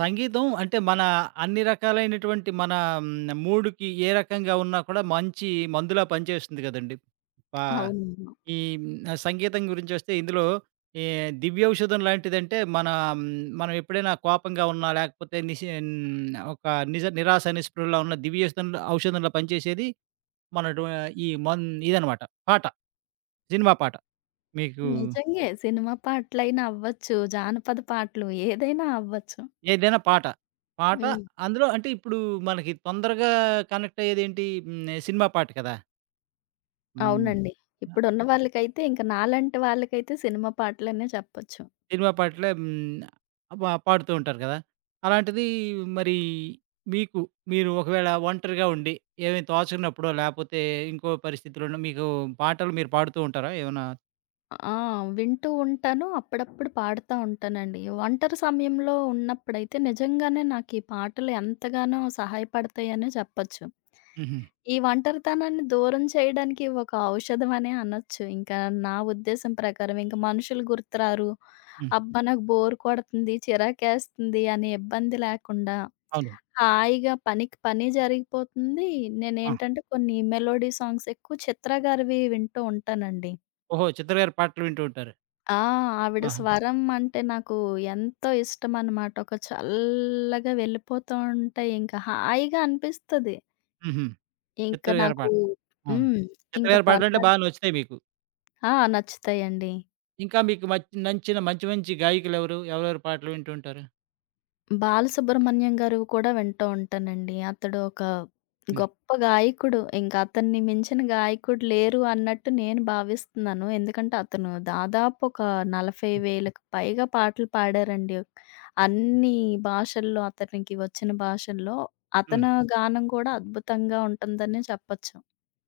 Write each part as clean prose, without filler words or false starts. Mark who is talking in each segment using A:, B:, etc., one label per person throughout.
A: సంగీతం అంటే మన అన్ని రకాలైనటువంటి మన హ్మ్, మూడ్‌కి ఏ రకంగా ఉన్నా కూడా మంచి మందులా పనిచేస్తుంది కదండీ! పా
B: అవును.
A: ఈ హ్మ్, సంగీతం గురించొస్తే ఇందులో ఏ దివ్యౌషధం లాంటిదంటే మన హ్మ్, మనం ఎప్పుడైనా కోపంగా ఉన్నా లేకపోతే హ్మ్, ఒక నిరాశ నిస్పృహలో ఉన్న ఔషధంలా పనిచేసేది మనటు ఈ ఇదనమాట పాట. సినిమా పాట. మీకు
B: నిజంగే. సినిమా పాటలైనా అవ్వచ్చు. జానపద పాటలు ఏదైనా అవ్వచ్చు.
A: ఏదైనా పాట. పాట
B: హ్మ్.
A: అందులో అంటే ఇప్పుడు మనకి తొందరగా కనెక్ట్ అయ్యేదేంటి హ్మ్. సినిమా పాట కదా! హ్మ్.
B: అవునండి.
A: ఆ!
B: ఇప్పుడున్న వాళ్ళకైతే ఇంక నాలాంటి వాళ్ళకైతే సినిమా పాటలనే చెప్పొచ్చు.
A: సినిమా పాటలే హ్మ్. పాడుతూ ఉంటారు కదా! అలాంటిది మరి మీకు మీరు ఒకవేళ ఒంటరిగా ఉండి ఏమీ తోచనప్పుడో లేపోతే ఇంకో పరిస్థితిలోనో మీకు పాటలు మీరు పాడుతూ ఉంటారా? ఏమన్నా
B: ఆ! వింటూ ఉంటాను. అప్పుడప్పుడు పాడుతా ఉంటానండి. ఒంటరి సమయంలో ఉన్నప్పుడైతే నిజంగానే నాకు ఈ పాటలు ఎంతగానో సహాయపడతాయనే చెప్పొచ్చు.
A: హుహు.
B: ఈ ఒంటరితనాన్ని దూరం చేయడానికి ఒక ఔషధం అనే అనొచ్చు. ఇంకా నా ఉద్దేశం ప్రకారం. ఇంక మనుషులు గుర్తురారు.
A: హ్మ్.
B: అబ్బా! నాకు బోర్ కొడుతుంది, చిరాకేస్తుంది అనే ఇబ్బంది లేకుండా
A: అవును.
B: హాయిగా పనికి పని జరిగిపోతుంది.
A: ఆ!
B: నేనేంటంటే కొన్ని మెలోడీ సాంగ్స్ ఎక్కువ చిత్ర గారివి వింటూ ఉంటానండి.
A: ఓహో! చిత్ర గారి పాటలు వింటూ ఉంటారు.
B: ఆ! ఆవిడ
A: ఆహా!
B: స్వరం అంటే నాకు ఎంతో ఇష్టమనమాట. ఒక చల్లగా వెళ్ళిపోతూ ఉంటాయి. ఇంకా హాయిగా అనిపిస్తది.
A: హుహు.
B: ఇంక
A: చిత్ర గారి
B: నాకు
A: పాట. అవును.
B: హ్మ్.
A: చిత్ర
B: ఇంక
A: గారి పాటలంటే బాగా నచ్చుతాయి మీకు.
B: ఆ! నచ్చుతాయండి.
A: ఇంకా మీకు నచ్చిన మంచి మంచి గాయకులెవరు? ఎవరెవరి పాటలు వింటూ ఉంటారు?
B: బాలసుబ్రహ్మణ్యం గారివి కూడా వింటూ ఉంటానండి. అతడు ఒక
A: హ్మ్.
B: గొప్ప గాయకుడు. ఇంక అతన్ని మించిన గాయకుడు లేరు అన్నట్టు నేను భావిస్తున్నాను. ఎందుకంటే అతను దాదాపు ఒక
A: హ్మ్.
B: 40,000కి పైగా పాటలు పాడారండి. అన్ని భాషల్లో అతనికి వచ్చిన భాషల్లో
A: హ్మ్.
B: అతను గానం కూడా అద్భుతంగా ఉంటుందనే చెప్పొచ్చు.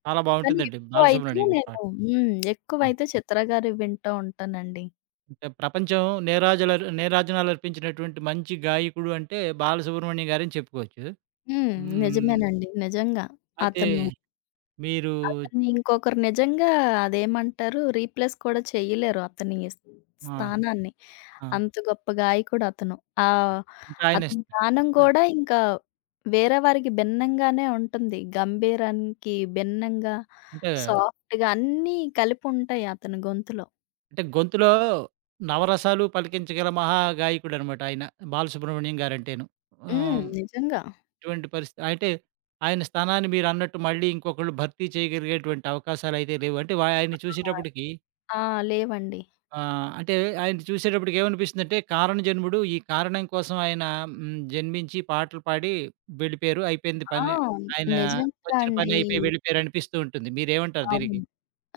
A: చాలా
B: కానీ
A: బావుంటుందండి.
B: ఎక్కువైతే
A: బాలసుబ్రహ్మణ్యం గారి పాట.
B: నేను హ్మ్.
A: హ్మ్.
B: ఎక్కువైతే చిత్ర గారివి వింటూ ఉంటానండి.
A: అంటే ప్రపంచం నీరాజనాలర్పించినటువంటి మంచి గాయకుడు అంటే బాలసుబ్రహ్మణ్యం గారని చెప్పుకోవచ్చు.
B: హ్మ్.
A: హ్మ్.
B: నిజమేనండి. నిజంగా.
A: అయితే
B: అతను
A: మీరు
B: అతన్ని ఇంకొకరు నిజంగా అదేమంటారు రీప్లేస్ కూడా చెయ్యలేరు అతని
A: ఆ!
B: స్థానాన్ని.
A: ఆ!
B: అంత గొప్ప గాయకుడు అతను. ఆహ్,
A: అంటే ఆయన
B: అతని గానం గూడా ఇంకా వేరే వారికి భిన్నంగానే ఉంటుంది. 'గంభీరానికి' భిన్నంగా,
A: అంటే,
B: సాఫ్ట్‌గా అన్నీ కలిపి ఉంటాయి అతని గొంతులో.
A: అంటే గొంతులో నవరసాలు పలికించగల మహా గాయకుడనమాట ఆయన. బాలసుబ్రహ్మణ్యం గారంటేను.
B: హ్మ్.
A: ఆహ్
B: నిజంగా.
A: ఇటువంటి పరిస్థితి అంటే ఆయన స్థానాన్ని మీరన్నట్టు మళ్ళీ ఇంకొకళ్ళు భర్తీ చేయగలిగేటువంటి అవకాశాలయితే లేవు. అంటే ఆయన్ని
B: ఆ!
A: చూసేటప్పటికి
B: ఆ! లేవండి.
A: ఆహ్, అంటే ఆయన్ని చూసేటప్పటికి ఏమనిపిస్తుందంటే కారణ జన్ముడు. ఈ కారణం కోసం ఆయన హ్మ్, జన్మించి పాటలు పాడి వెళ్ళిపోయారు. అయిపోయింది
B: ఆ!
A: పని. ఆయన
B: నిజంగా
A: వచ్చిన పని
B: అండి.
A: అయిపోయి వెళ్ళిపోయారు అనిపిస్తూ ఉంటుంది. మీరేమంటారు దీనికి?
B: అవును.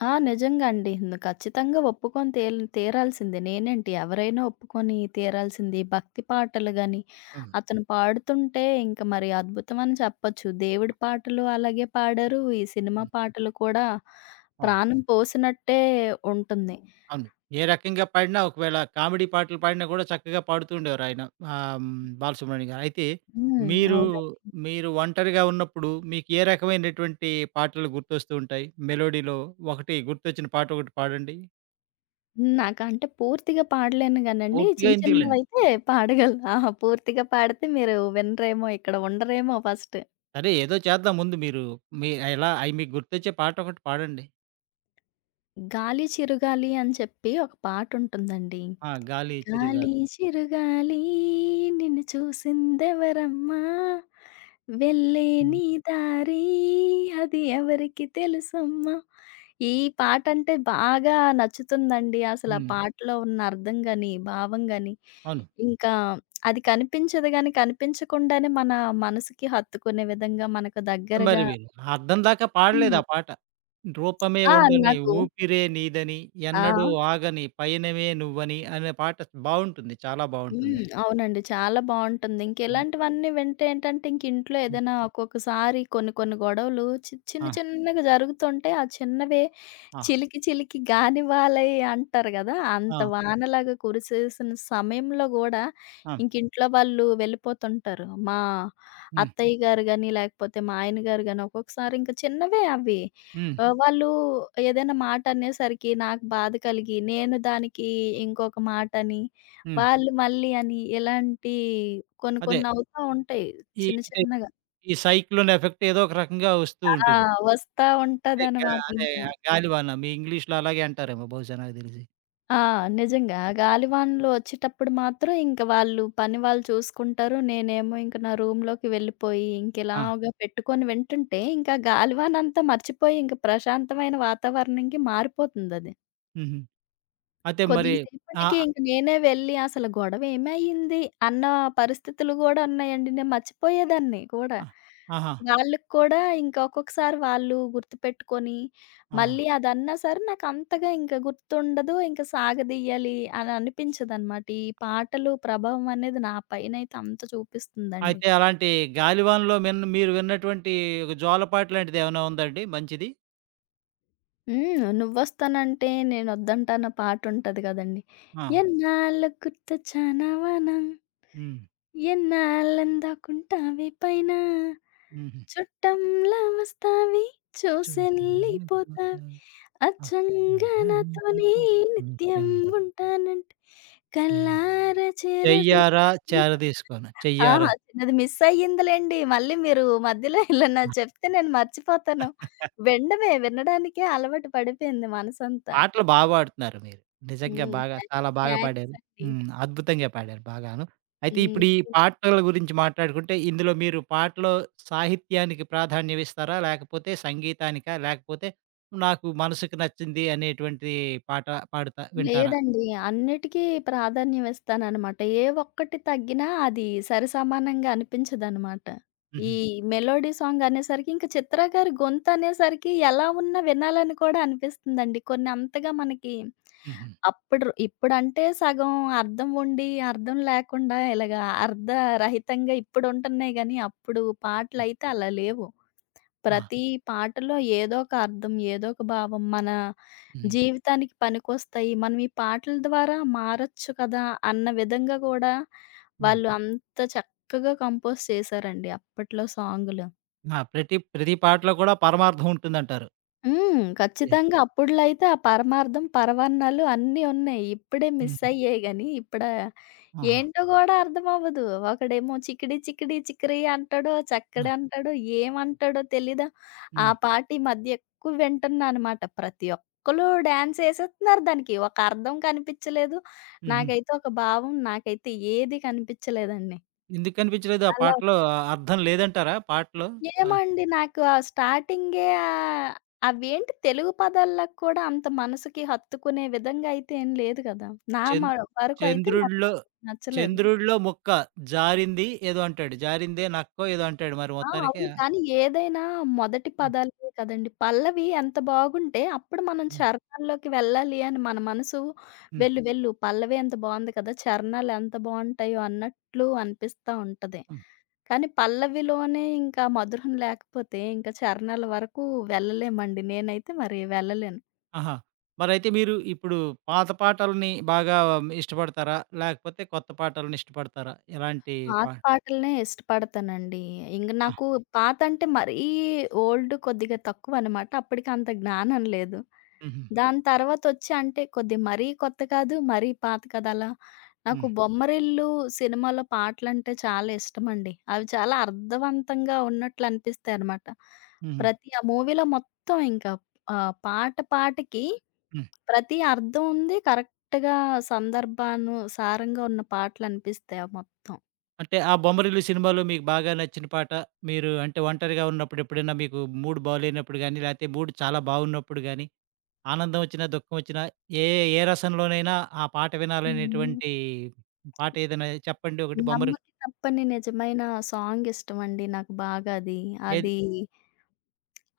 B: ఆ! నిజంగా అండి. ఖచ్చితంగా ఒప్పుకొని తీరాల్సిందే. నేనేంటి ఎవరైనా ఒప్పుకొని తీరాల్సింది. భక్తి పాటలు గాని,
A: హ్మ్.
B: అతను పాడుతుంటే ఇంక మరి అద్భుతమని చెప్పొచ్చు. దేవుడి పాటలు అలాగే పాడారు. ఈ సినిమా
A: హ్మ్.
B: పాటలు కూడా
A: అవును.
B: ప్రాణం పోసినట్టే ఉంటుంది.
A: అవును. ఏ రకంగా పాడినా ఒకవేళ కామెడీ పాటలు పాడినా గూడా చక్కగా పాడుతూ ఉండేవారాయన. ఆహ్, హ్మ్. బాలసుబ్రహ్మణ్యం గారు. అయితే
B: హ్మ్.
A: మీరు,
B: అవునండి.
A: మీరు ఒంటరిగా ఉన్నప్పుడు మీకు ఏ రకమైనటువంటి పాటలు గుర్తొస్తూ ఉంటాయి? మెలోడీలో ఒకటి గుర్తొచ్చిన పాట ఒకటి పాడండి.
B: నాకంటే పూర్తిగా పాడలేను గానండి.
A: పూర్తిగా
B: చిన్న
A: ఎందుకులెండి.
B: చిన్నవైతే పాడగలను. ఆహా! పూర్తిగా పాడితే మీరు వినరేమో, ఇక్కడ ఉండరేమో ఫస్ట్.
A: సరే ఏదో చేద్దాం ముందు మీరు మీ ఎలా అయి మీకు గుర్తొచ్చే పాట ఒకటి పాడండి.
B: 'గాలి చిరుగాలి' అని చెప్పి ఒక పాటుంటుందండి.
A: ఆ! 'గాలి
B: గాలి
A: చిరుగాలి.'
B: చిరుగాలి నిన్ను చూసిందెవరమ్మా? వెళ్ళే
A: హ్మ్.
B: నీ దారి అది ఎవరికి తెలుసమ్మా? ఈ పాటంటే బాగా నచ్చుతుందండి. అసలా
A: హ్మ్.
B: పాటలో ఉన్న అర్థం గాని, భావం గాని,
A: అవును.
B: ఇంకా అది కనిపించదు గాని, కనిపించకుండానే మన మనసుకి హత్తుకునే విధంగా మనకు దగ్గరగా
A: 'కంబరి వీరు'. అర్థం దాకా పాడలేదు
B: హ్మ్.
A: ఆ పాట. రూపమే
B: ఆ!
A: ఉండని
B: నాకు
A: ఊపిరే నీదని,
B: ఆ!
A: ఎన్నడూ ఆగని పయనమే నువ్వని అనే పాట బావుంటుంది. చాలా బావుంటుంది.
B: హ్మ్. అవునండి. చాలా బావుంటుంది.
A: హ్మ్.
B: ఇంకిలాంటివన్నీ వింటే ఏంటంటే, ఇంక ఇంట్లో
A: హ్మ్.
B: ఏదైనా ఒక్కొక్కసారి కొన్ని కొన్ని గొడవలు చిన్న
A: ఆ!
B: చిన్నగా జరుగుతుంటే, ఆ చిన్నవే
A: ఆ!
B: చిలికి చిలికి గానివాలై అంటారు గదా! అంత
A: ఆ!
B: హ్మ్. వానలాగా కురిసేసిన సమయంలో గూడా
A: ఆ!
B: ఇంక ఇంట్లో వాళ్ళు వెళ్ళిపోతుంటారు. మా
A: హ్మ్.
B: అత్తయ్య గారు గాని, లేకపోతే మా ఆయన గారు గాని ఒక్కొక్కసారి ఇంక చిన్నవే అవి.
A: హ్మ్.
B: వాళ్ళు ఏదైనా మాట అనేసరికి నాకు బాధ కలిగి, నేను దానికి ఇంకొక మాటని,
A: హ్మ్.
B: వాళ్ళు మళ్ళీ అని ఇలాంటి కొన్ని
A: అదే.
B: కొన్ని అవుతా ఉంటాయి
A: ఈ
B: చిన్న
A: అంటే
B: చిన్నగా.
A: ఈ సైక్లోన్ ఎఫెక్ట్ ఏదో ఒక రకంగా వస్తూ
B: ఆ!
A: ఉంటుంది.
B: వస్తా
A: అదే గా
B: ఉంటదనమాట
A: అదే
B: ఇంకా.
A: ఆ గాలివాన మీ ఇంగ్లీష్‌లో అలాగే అంటారేమో బహుశా నాకు తెలిసి.
B: ఆ! నిజంగా. ఆ గాలివానలు వచ్చేటప్పుడు మాత్రం ఇంక వాళ్ళు పని వాళ్ళు చూసుకుంటారు. నేనేమో ఇంక నా రూమ్‌లోకి వెళ్ళిపోయి,
A: ఆ!
B: ఇంకిలాగా పెట్టుకొని వింటుంటే, ఇంకా గాలివానంతా మర్చిపోయి ఇంక ప్రశాంతమైన వాతావరణంకి మారిపోతుందది.
A: హుహు. అయితే మరి
B: కొద్దిగ
A: ఆ!
B: సేపటికి ఇంక నేనే వెళ్ళి అసలు గొడవ ఏమయింది అన్న పరిస్థితులు గూడా ఉన్నాయండి. నేను మర్చిపోయేదాన్ని కూడా.
A: ఆ! ఆహా!
B: వాళ్ళకి కూడా ఇంక ఒక్కొక్కసారి వాళ్ళు గుర్తుపెట్టుకొని,
A: ఆహా!
B: మళ్ళీ అదన్నా సరే నాకంతగా ఇంక గుర్తుండదు. ఇంక సాగదీయాలి అని అనిపించదనమాట. ఈ పాటలు ప్రభావం అనేది నా పైనైతే అంత చూపిస్తుందండి.
A: అయితే అలాంటి గాలివానలో మీరు విన్నటువంటి ఒక జోలపాట లాంటిది ఏమైనా ఉందండి మంచిది?
B: హ్మ్. 'నువ్వొస్తానంటే నేనొద్దంటానా' పాటుంటది గదండీ.
A: ఆ!
B: ఎన్నాళ్ళకు గుర్తొచ్చానావా నా
A: హ్మ్.
B: ఎన్నాళ్ళందాకుంటావే పైన,
A: హుహు.
B: చుట్టంలా వస్తావి
A: చూశాను
B: చూసెళ్ళిపోతావి,
A: పోతాయి
B: అచ్చంగా
A: అద్దాన్ని
B: నాతోనే
A: తాకి
B: నిత్యం
A: నిత్యం
B: ఉంటానంటే,
A: చెయ్
B: కళ్ళారా చేరదీ
A: చెయ్యారా చేరదీసుకోను
B: ఆహా!
A: చెయ్యారా?
B: చిన్నది మిస్ అయ్యిందిలెండి. మళ్ళీ మీరు మధ్యలో ఏళ్ళన్నా చెప్తే నేను మర్చిపోతాను. వినడమే, వినడానికే అలవాటు పడిపోయింది మనసంతా.
A: పాటలు పాడుతున్నారు మీరు. నిజంగా
B: హ్మ్.
A: బాగా చాలా బాగా
B: థాంక్స్
A: పాడారు.
B: అండి.
A: హ్మ్. అద్భుతంగా పాడారు బాగాను. అయితే
B: హ్మ్.
A: ఇప్పుడు ఈ పాటల గురించి మాట్లాడుకుంటే ఇందులో మీరు పాటలో సాహిత్యానికి ప్రాధాన్యం ఇస్తారా? లేకపోతే సంగీతానికా? లేకపోతే నాకు మనసుకు నచ్చింది అనేటువంటి పాట పాడుతా వింటారా?
B: లేదండి. అన్నిటికీ ప్రాధాన్యం ఇస్తాననమాట. ఏ ఒక్కటి తగ్గినా అది సరిసమానంగా అనిపించదనమాట. ఈ
A: హుహు.
B: మెలోడీ సాంగ్ అనేసరికి ఇంక చిత్ర గారి గొంతనేసరికి ఎలా ఉన్నా వినాలని కూడా అనిపిస్తుందండి. కొన్ని అంతగా మనకి
A: హుహు.
B: అప్పుడు ఇప్పుడంటే సగం అర్థం ఉండి, అర్థం లేకుండా ఇలాగ అర్ధరహితంగా ఇప్పుడుంటున్నాయి గానీ, అప్పుడు
A: హ్మ్.
B: పాటలయితే అలా లేవు.
A: ఆ!
B: ప్రతి పాటలో ఏదో ఒక అర్థం, ఏదో ఒక భావం మన
A: హ్మ్.
B: జీవితానికి పనికొస్తాయి. మనం ఈ పాటల ద్వారా మారొచ్చు కదా! అన్న విధంగా కూడా
A: హ్మ్.
B: వాళ్ళు అంత చక్కగా కంపోజ్ చేశారండి అప్పట్లో సాంగులు.
A: ఆ! ప్రతి ప్రతి పాటలో కూడా పరమార్థం ఉంటుందంటారు.
B: హ్మ్.
A: యాహ్!
B: ఖచ్చితంగా అప్పుడ్లో అయితే ఆ పరమార్థం, పరమాన్నాలు అన్నీ ఉన్నాయి. ఇప్పుడే మిస్
A: హుహు.
B: అయ్యాయి గానీ, ఇప్పుడా
A: ఆహా!
B: ఏంటో గూడా అర్థమవ్వదు. ఒకడేమో చికిడి, చికిడి, చికిరి అంటాడో,
A: ఆ!
B: చక్కడంటాడో, ఏమంటాడో తెలీదు. ఆ
A: హ్మ్.
B: పాట ఈ మధ్య ఎక్కువ వింటున్నా అనమాట. ప్రతి ఒక్కళ్ళు డాన్సేసేస్తున్నారు దానికి. ఒక అర్థం కనిపిచ్చలేదు.
A: హుహు.
B: నాకైతే ఒక భావం, నాకైతే ఏది కనిపిచ్చలేదండి.
A: ఎందుకనిపించలేదు ఆ
B: అలా
A: పాటలో ఆ అర్థం లేదంటారా పాటలో? ఆ!
B: ఏమండి నాకు ఆ స్టార్టింగే అవేంటి తెలుగు పదాల్లో కూడా అంత మనసుకి హత్తుకునే విధంగా అయితే ఏం లేదు గదా! నా మ
A: చంద్
B: వరకు అయితే మరి
A: చంద్రుడిలో
B: నాకు నచ్చలేదు.
A: చంద్రుడిలో ముక్క జారింది ఏదో అంటాడు. జారిందే నక్కో ఏదో అంటాడు మరి
B: ఆ!
A: మొత్తానికి.
B: అవును. కానీ ఏదైనా మొదటి
A: హ్మ్.
B: పదాలే కదండీ. పల్లవి ఎంత బాగుంటే అప్పుడు మనం
A: హ్మ్.
B: చరణాల్లోకి వెళ్ళాలి అని మన మనసు
A: హ్మ్.
B: వెళ్ళు వెళ్ళు పల్లవి ఎంత బావుంది కదా! చరణాలు ఎంత బావుంటాయో అన్నట్లు అనిపిస్తా ఉంటది.
A: హ్మ్.
B: కానీ పల్లవిలోనే ఇంకా మధురం లేకపోతే ఇంకా చరణాల వరకు వెళ్ళలేమండి. నేనైతే మరి వెళ్ళలేను.
A: ఆహా! మరైతే మీరు ఇప్పుడు పాత పాటల్ని బాగా ఇష్టపడతారా? లేకపోతే కొత్త పాటల్ని ఇష్టపడతారా? ఎలాంటి
B: పాత
A: పా
B: పాటలనే ఇష్టపడతానండి. ఇంక
A: ఆ!
B: నాకు పాత అంటే మరీ ఓల్డ్ కొద్దిగా తక్కువనమాట. అప్పటికి అంత జ్ఞానం లేదు.
A: హుహు.
B: దాని తర్వాతొచ్చి అంటే కొద్దిగా మరీ కొత్త కాదు, మరీ పాత కాదు అలా. నాకు
A: హ్మ్.
B: 'బొమ్మరిల్లు' సినిమాలో పాటలంటే చాలా ఇష్టమండి. అవి చాలా అర్థవంతంగా ఉన్నట్లు అనిపిస్తాయనమాట.
A: హుహు.
B: ప్రతి ఆ మూవీలో మొత్తం ఇంకా పాట పాటకి
A: హ్మ్.
B: ప్రతి అర్థం ఉంది. కరెక్ట్‌గా సందర్భానుసారంగా ఉన్న పాటలనిపిస్తాయి ఆ
A: అంటే ఆ 'బొమ్మరిల్లు' సినిమాలో మీకు బాగా నచ్చిన పాట మీరు అంటే ఒంటరిగా ఉన్నప్పుడు ఎప్పుడైనా మీకు మూడ్ బాలేనప్పుడు గాని, లేతే మూడ్ చాలా బాగున్నప్పుడు గాని ఆనందం వచ్చినా, దుఃఖం వచ్చినా ఏ ఏ రసంలోనైనా ఆ పాట
B: మొత్తం.
A: వినాలనేటువంటి పాట ఏదైనా చెప్పండి ఒకటి బొమ్మరిల్లు
B: 'నమ్మకి తప్పని నిజమైన' సాంగ్ ఇష్టమండి నాకు బాగా అది.
A: ఏది
B: అది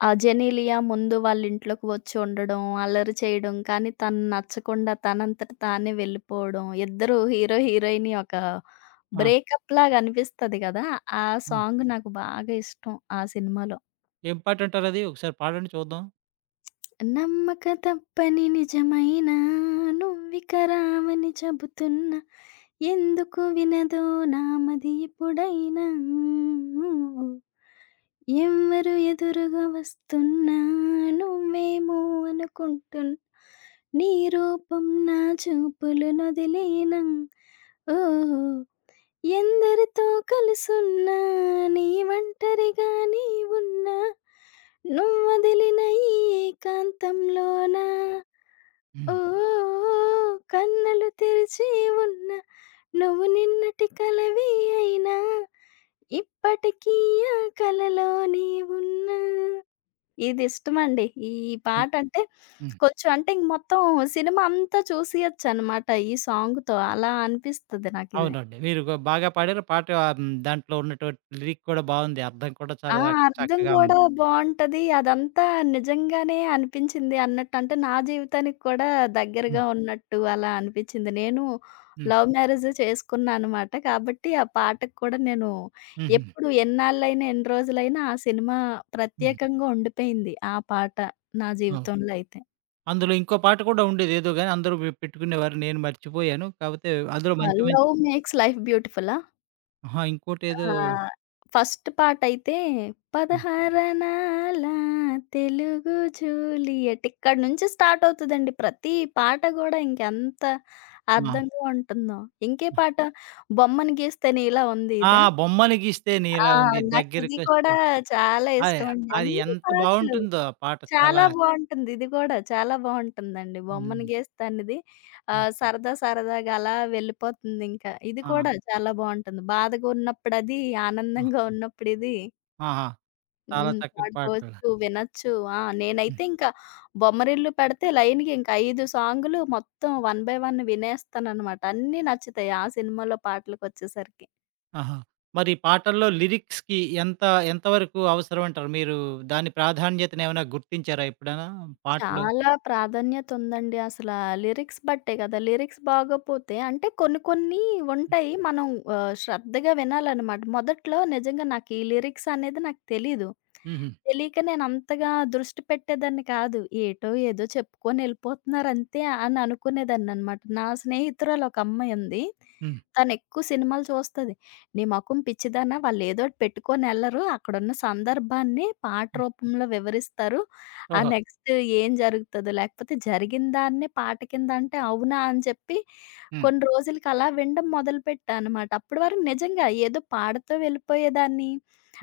B: ఆ 'జెనీలియా' ముందు వాళ్ళ ఇంట్లోకి వచ్చి ఉండడం, అల్లరి చేయడం, కానీ తను నచ్చకుండా తనంతట తానే వెళ్ళిపోవడం. ఇద్దరు హీరో, హీరోయిన్ ఒక
A: ఆ!
B: బ్రేకప్‌లాగా అనిపిస్తది కదా! ఆ
A: హ్మ్.
B: సాంగ్ నాకు బాగా ఇష్టం ఆ సినిమాలో.
A: ఏం పాటంటారది? ఒకసారి పాడండి చూద్దాం.
B: నమ్మక తప్పని నిజమైనా నువ్విక రావని చెబుతున్నా ఎందుకు వినదో నామది ఇప్పుడైనా ఎవ్వరు ఎదురుగా వస్తున్నా నువ్వేమో అనుకుంటున్నా నీ రూపం నా చూపులు నొదిలేనా ఓ ఎందరితో కలుసున్నా నీ ఒంటరిగా నీ ఉన్నా నువ్వొదిలిన ఈ ఏకాంతంలోన ఓ
A: హ్మ్.
B: కన్నులు తెరిచి ఉన్న నువ్వు నిన్నటి కలవే అయినా ఇప్పటికీ ఆ కలలోనే ఉన్నా. ఇది ఇష్టమండి. ఈ
A: హ్మ్.
B: పాటంటే
A: హ్మ్.
B: కొంచెం అంటే ఇంక మొత్తం సినిమా అంతా చూసేయొచ్చనమాట ఈ సాంగ్‌తో. అలా అనిపిస్తది నాకిది.
A: అవునండి. మీరు బాగా పాడారు. పాట ఆహ్, హ్మ్, దాంట్లో ఉన్నటువంటి లిరిక్ కూడా బావుంది. అర్థం కూడా
B: ఆ!
A: చాలా
B: అర్థం
A: చక్కగా
B: గూడా
A: ఉంది.
B: బావుంటది. అదంతా నిజంగానే అనిపించింది అన్నట్టు. అంటే నా జీవితానికి కూడా
A: హ్మ్.
B: దగ్గరగా ఉన్నట్టు అలా అనిపించింది. నేను
A: హ్మ్.
B: లవ్ మ్యారేజే చేసుకున్నా అనమాట. కాబట్టి ఆ పాటకు కూడా నేను
A: హుహు.
B: ఎప్పుడు ఎన్నాళ్ళైనా, ఎన్ని రోజులైనా ఆ సినిమా
A: హ్మ్.
B: ప్రత్యేకంగా ఉండిపోయింది. ఆ పాట నా
A: అవును.
B: జీవితంలో అయితే.
A: అందులో ఇంకో పాట కూడా ఉండేది ఏదో గాని అందరూ పెట్టుకునేవారు. నేను మర్చిపోయాను. కాపోతే అందులో
B: ఆ!
A: మంచి మంచి
B: 'లవ్ మేక్స్ లైఫ్ బ్యూటిఫులా?'
A: ఆహా!
B: ఆ!
A: ఇంకోటేదో
B: ఫస్ట్ పాటయితే
A: ఆ!
B: పదహారనాల తెలుగు జూలియట్ ఇక్కడి నుంచి స్టార్ట్ అవుతదండి. ప్రతి పాట గూడా ఇంకెంత
A: ఆ!
B: అర్థంగా ఉంటుందో. ఇంకే పాట బొమ్మను గీస్తేనే ఇలా ఉంది
A: ఆ!
B: ఇదా?
A: బొమ్మను గీస్తే
B: ఆ!
A: నీలా ఉంది.
B: నాకిది
A: దగ్గరికొస్తే
B: కూడా
A: అదే.
B: చాలా
A: అది
B: ఇష్టమండి.
A: అది
B: అన్ని
A: ఎంత
B: పాటలు.
A: బావుంటుందో ఆ పాట చాలా
B: చాలా బావుంటుంది. ఇది గూడా చాలా బావుంటుందండి. బొమ్మను
A: హ్మ్.
B: గీస్తానిది
A: హ్మ్.
B: సరదా సరదాగా అలా వెళ్ళిపోతుందింకా. ఇది
A: ఆ!
B: కూడా చాలా బావుంటుంది. బాధగా ఉన్నప్పుడది,
A: ఆ!
B: ఆనందంగా ఉన్నప్పుడిది
A: ఆహా! చాలా
B: హ్మ్.
A: చక్కటి పాటలు.
B: పాడుకోవచ్చు, వినొచ్చు. ఆ!
A: హ్మ్.
B: నేనైతే ఇంకా బొమ్మరిల్లు పెడితే లైన్‌గా ఇంక 5 సాంగులు మొత్తం వన్ బై వన్ వినేస్తాననమాట. అన్నీ నచ్చుతాయి ఆ సినిమాలో పాటలకొచ్చేసరికి.
A: ఆహా! మరి ఈ పాటల్లో లిరిక్స్‌కి ఎంత ఎంత వరకు అవసరమంటారు? మీరు దాని ప్రాధాన్యతనేమైనా గుర్తించారా ఎప్పుడైనా పాటలు?
B: చాలా ప్రాధాన్యత ఉందండి. లిరిక్స్ బట్టే కదా! లిరిక్స్ బాగోపోతే అంటే కొన్ని కొన్ని ఉంటాయి. మనం శ్రద్ధగా వినాలనమాట. మొదట్లో నిజంగా నాకు ఈ లిరిక్స్ అనేది నాకు తెలీదు.
A: హుహు.
B: తెలీక నేనంతగా దృష్టి పెట్టేదాన్ని కాదు. ఏటో ఏదో చెప్పుకొని ఎళ్ళిపోతున్నారంతే అని అనుకునేదాన్ననమాట. నా స్నేహితురాలొక అమ్మాయుంది.
A: హ్మ్.
B: తనెక్కువ సినిమాలు చూస్తది. "నీ మొఖం పిచ్చిదానా వాళ్ళేదోటి పెట్టుకొనెళ్ళరు. అక్కడున్న సందర్భాన్ని పాట
A: హ్మ్.
B: రూపంలో వివరిస్తారు. ఆ
A: ఓహో!
B: నెక్స్ట్ ఏం జరుగుతదో లేకపోతే జరిగిన దాన్నే పాట కింద అంటే అవునా అని చెప్పి
A: హ్మ్.
B: కొన్ని రోజులకి అలా వినడం మొదలుపెట్టా అనమాట. అప్పటి వరకు నిజంగా ఏదో పాడుతూ వెళ్ళిపోయేదాన్ని.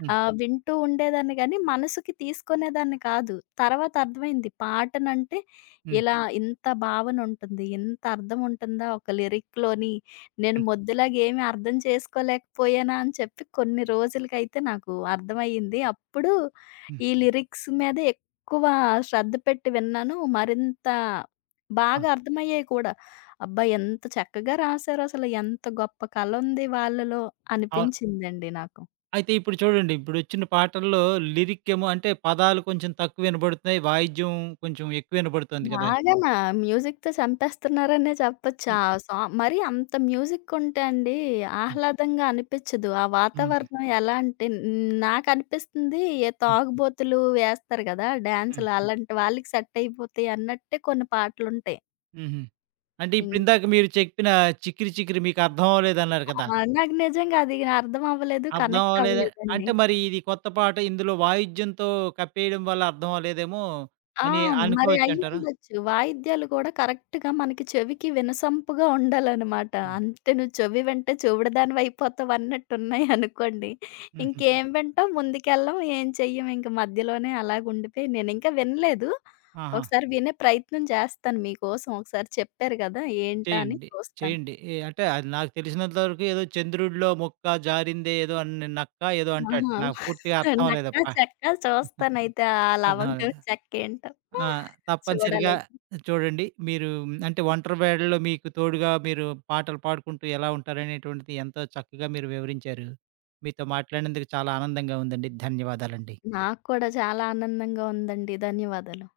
A: హ్మ్.
B: వింటూ ఉండేదాన్ని గానీ, మనసుకి తీసుకునేదాన్ని కాదు. తర్వాత అర్థమైంది పాటనంటే
A: హ్మ్.
B: ఇలా ఇంత భావన ఉంటుంది. ఇంత అర్థం ఉంటుందా ఒక లిరిక్‌లోని. నేను
A: హ్మ్.
B: మొద్దులాగా ఏమి అర్థం చేసుకోలేకపోయానా అని చెప్పి కొన్ని రోజులకైతే నాకు అర్థమయ్యింది. అప్పుడు
A: హ్మ్.
B: ఈ లిరిక్స్ మీద ఎక్కువ శ్రద్ధ పెట్టి విన్నాను. మరింత
A: ఆ!
B: బాగా అర్థమయ్యాయి కూడా. అబ్బా! ఎంత చక్కగా రాసారసలు. ఎంత గొప్ప కలుంది వాళ్ళలో
A: అవును.
B: అనిపించిందండి నాకు.
A: అయితే ఇప్పుడు చూడండి, ఇప్పుడొచ్చిన పాటల్లో లిరిక్ ఏమో అంటే పదాలు కొంచెం తక్కువ వినబడుతున్నాయి. వాయిద్యం కొంచెం ఎక్కువ వినబడుతుంది కదా!
B: బాగానా మ్యూజిక్‌తో చంపేస్తున్నారనే చెప్పొచ్చు.
A: హ్మ్.
B: ఆ సా మరి అంత మ్యూజిక్ ఉంటే అండి
A: హ్మ్.
B: ఆహ్లాదంగా అనిపించదు. ఆ
A: హ్మ్.
B: వాతావరణం ఎలా అంటే హ్మ్, నాకనిపిస్తుంది ఏ
A: హ్మ్.
B: తాగుబోతులు వేస్తారు కదా!
A: హ్మ్.
B: డాన్సులు అలాంటి వాళ్ళకి సెట్ అయిపోతాయి అన్నట్టే కొన్ని పాటలుంటాయి.
A: హుహు. అంటే
B: హ్మ్.
A: ఇప్పుడిందాక మీరు చెప్పిన 'చికిరి చికిరి' మీకు అర్థం అవ్వలేదన్నారు
B: ఆ!
A: కదా!
B: నాకు నిజంగా అది అర్థం అవ్వలేదు.
A: అర్థం
B: కనెక్ట్
A: అవ్వలేద
B: అవ్వలేదండి.
A: అంటే మరి ఇది కొత్త పాట ఇందులో వాయిద్యంతో కప్పేయడం వల్ల అర్థం అవ్వలేదేమో
B: ఆ!
A: అని
B: మరి
A: అనుకోవచ్చంటారా?
B: అయ్యుండొచ్చు. వాయిద్యాలు కూడా కరెక్ట్‌గా మనకి చెవికి వినసొంపుగా ఉండాలనమాట.
A: హ్మ్.
B: అంతే నువ్వు చెవి వింటే చెవిడదానివయిపోతావన్నట్టున్నాయి అనుకోండి.
A: హుహు.
B: ఇంకేం వింటాం, ముందుకెళ్ళం, ఏం చెయ్యం. ఇంక మధ్యలోనే అలాగుండిపోయి నేనింకా వినలేదు.
A: ఆహా!
B: ఒకసారి వినే ప్రయత్నం చేస్తాను మీకోసం. ఒకసారి చెప్పారు గదా! ఏంటా అని
A: చేయండి.
B: చూస్తాను.
A: చేయండి. ఏ అంటే అది నాకు తెలిసినంత వరకు ఏదో 'చంద్రుడిలో ముక్క జారిందే ఏదో అన్ నక్క' ఏదో అంటాడట.
B: ఆహా!
A: నాకు పూర్తిగా అర్థం
B: నక్కా
A: అవ్వలేదప్పా.
B: చెక్కా చూస్తానయితే ఆ
A: అర్థం
B: లవంగం
A: అవ్వలేదు.
B: చెక్కేంటో
A: ఆ! తప్పనిసరిగా
B: చూడాలయితే.
A: చూడండి. మీరు అంటే ఒంటరి వేళల్లో మీకు తోడుగా మీరు పాటలు పాడుకుంటూ ఎలా ఉంటారనేటువంటిది ఎంతో చక్కగా మీరు వివరించారు. మీతో మాట్లాడినందుకు చాలా ఆనందంగా ఉందండి. ధన్యవాదాలండి.
B: నాకు కూడా చాలా ఆనందంగా ఉందండి. ధన్యవాదాలు.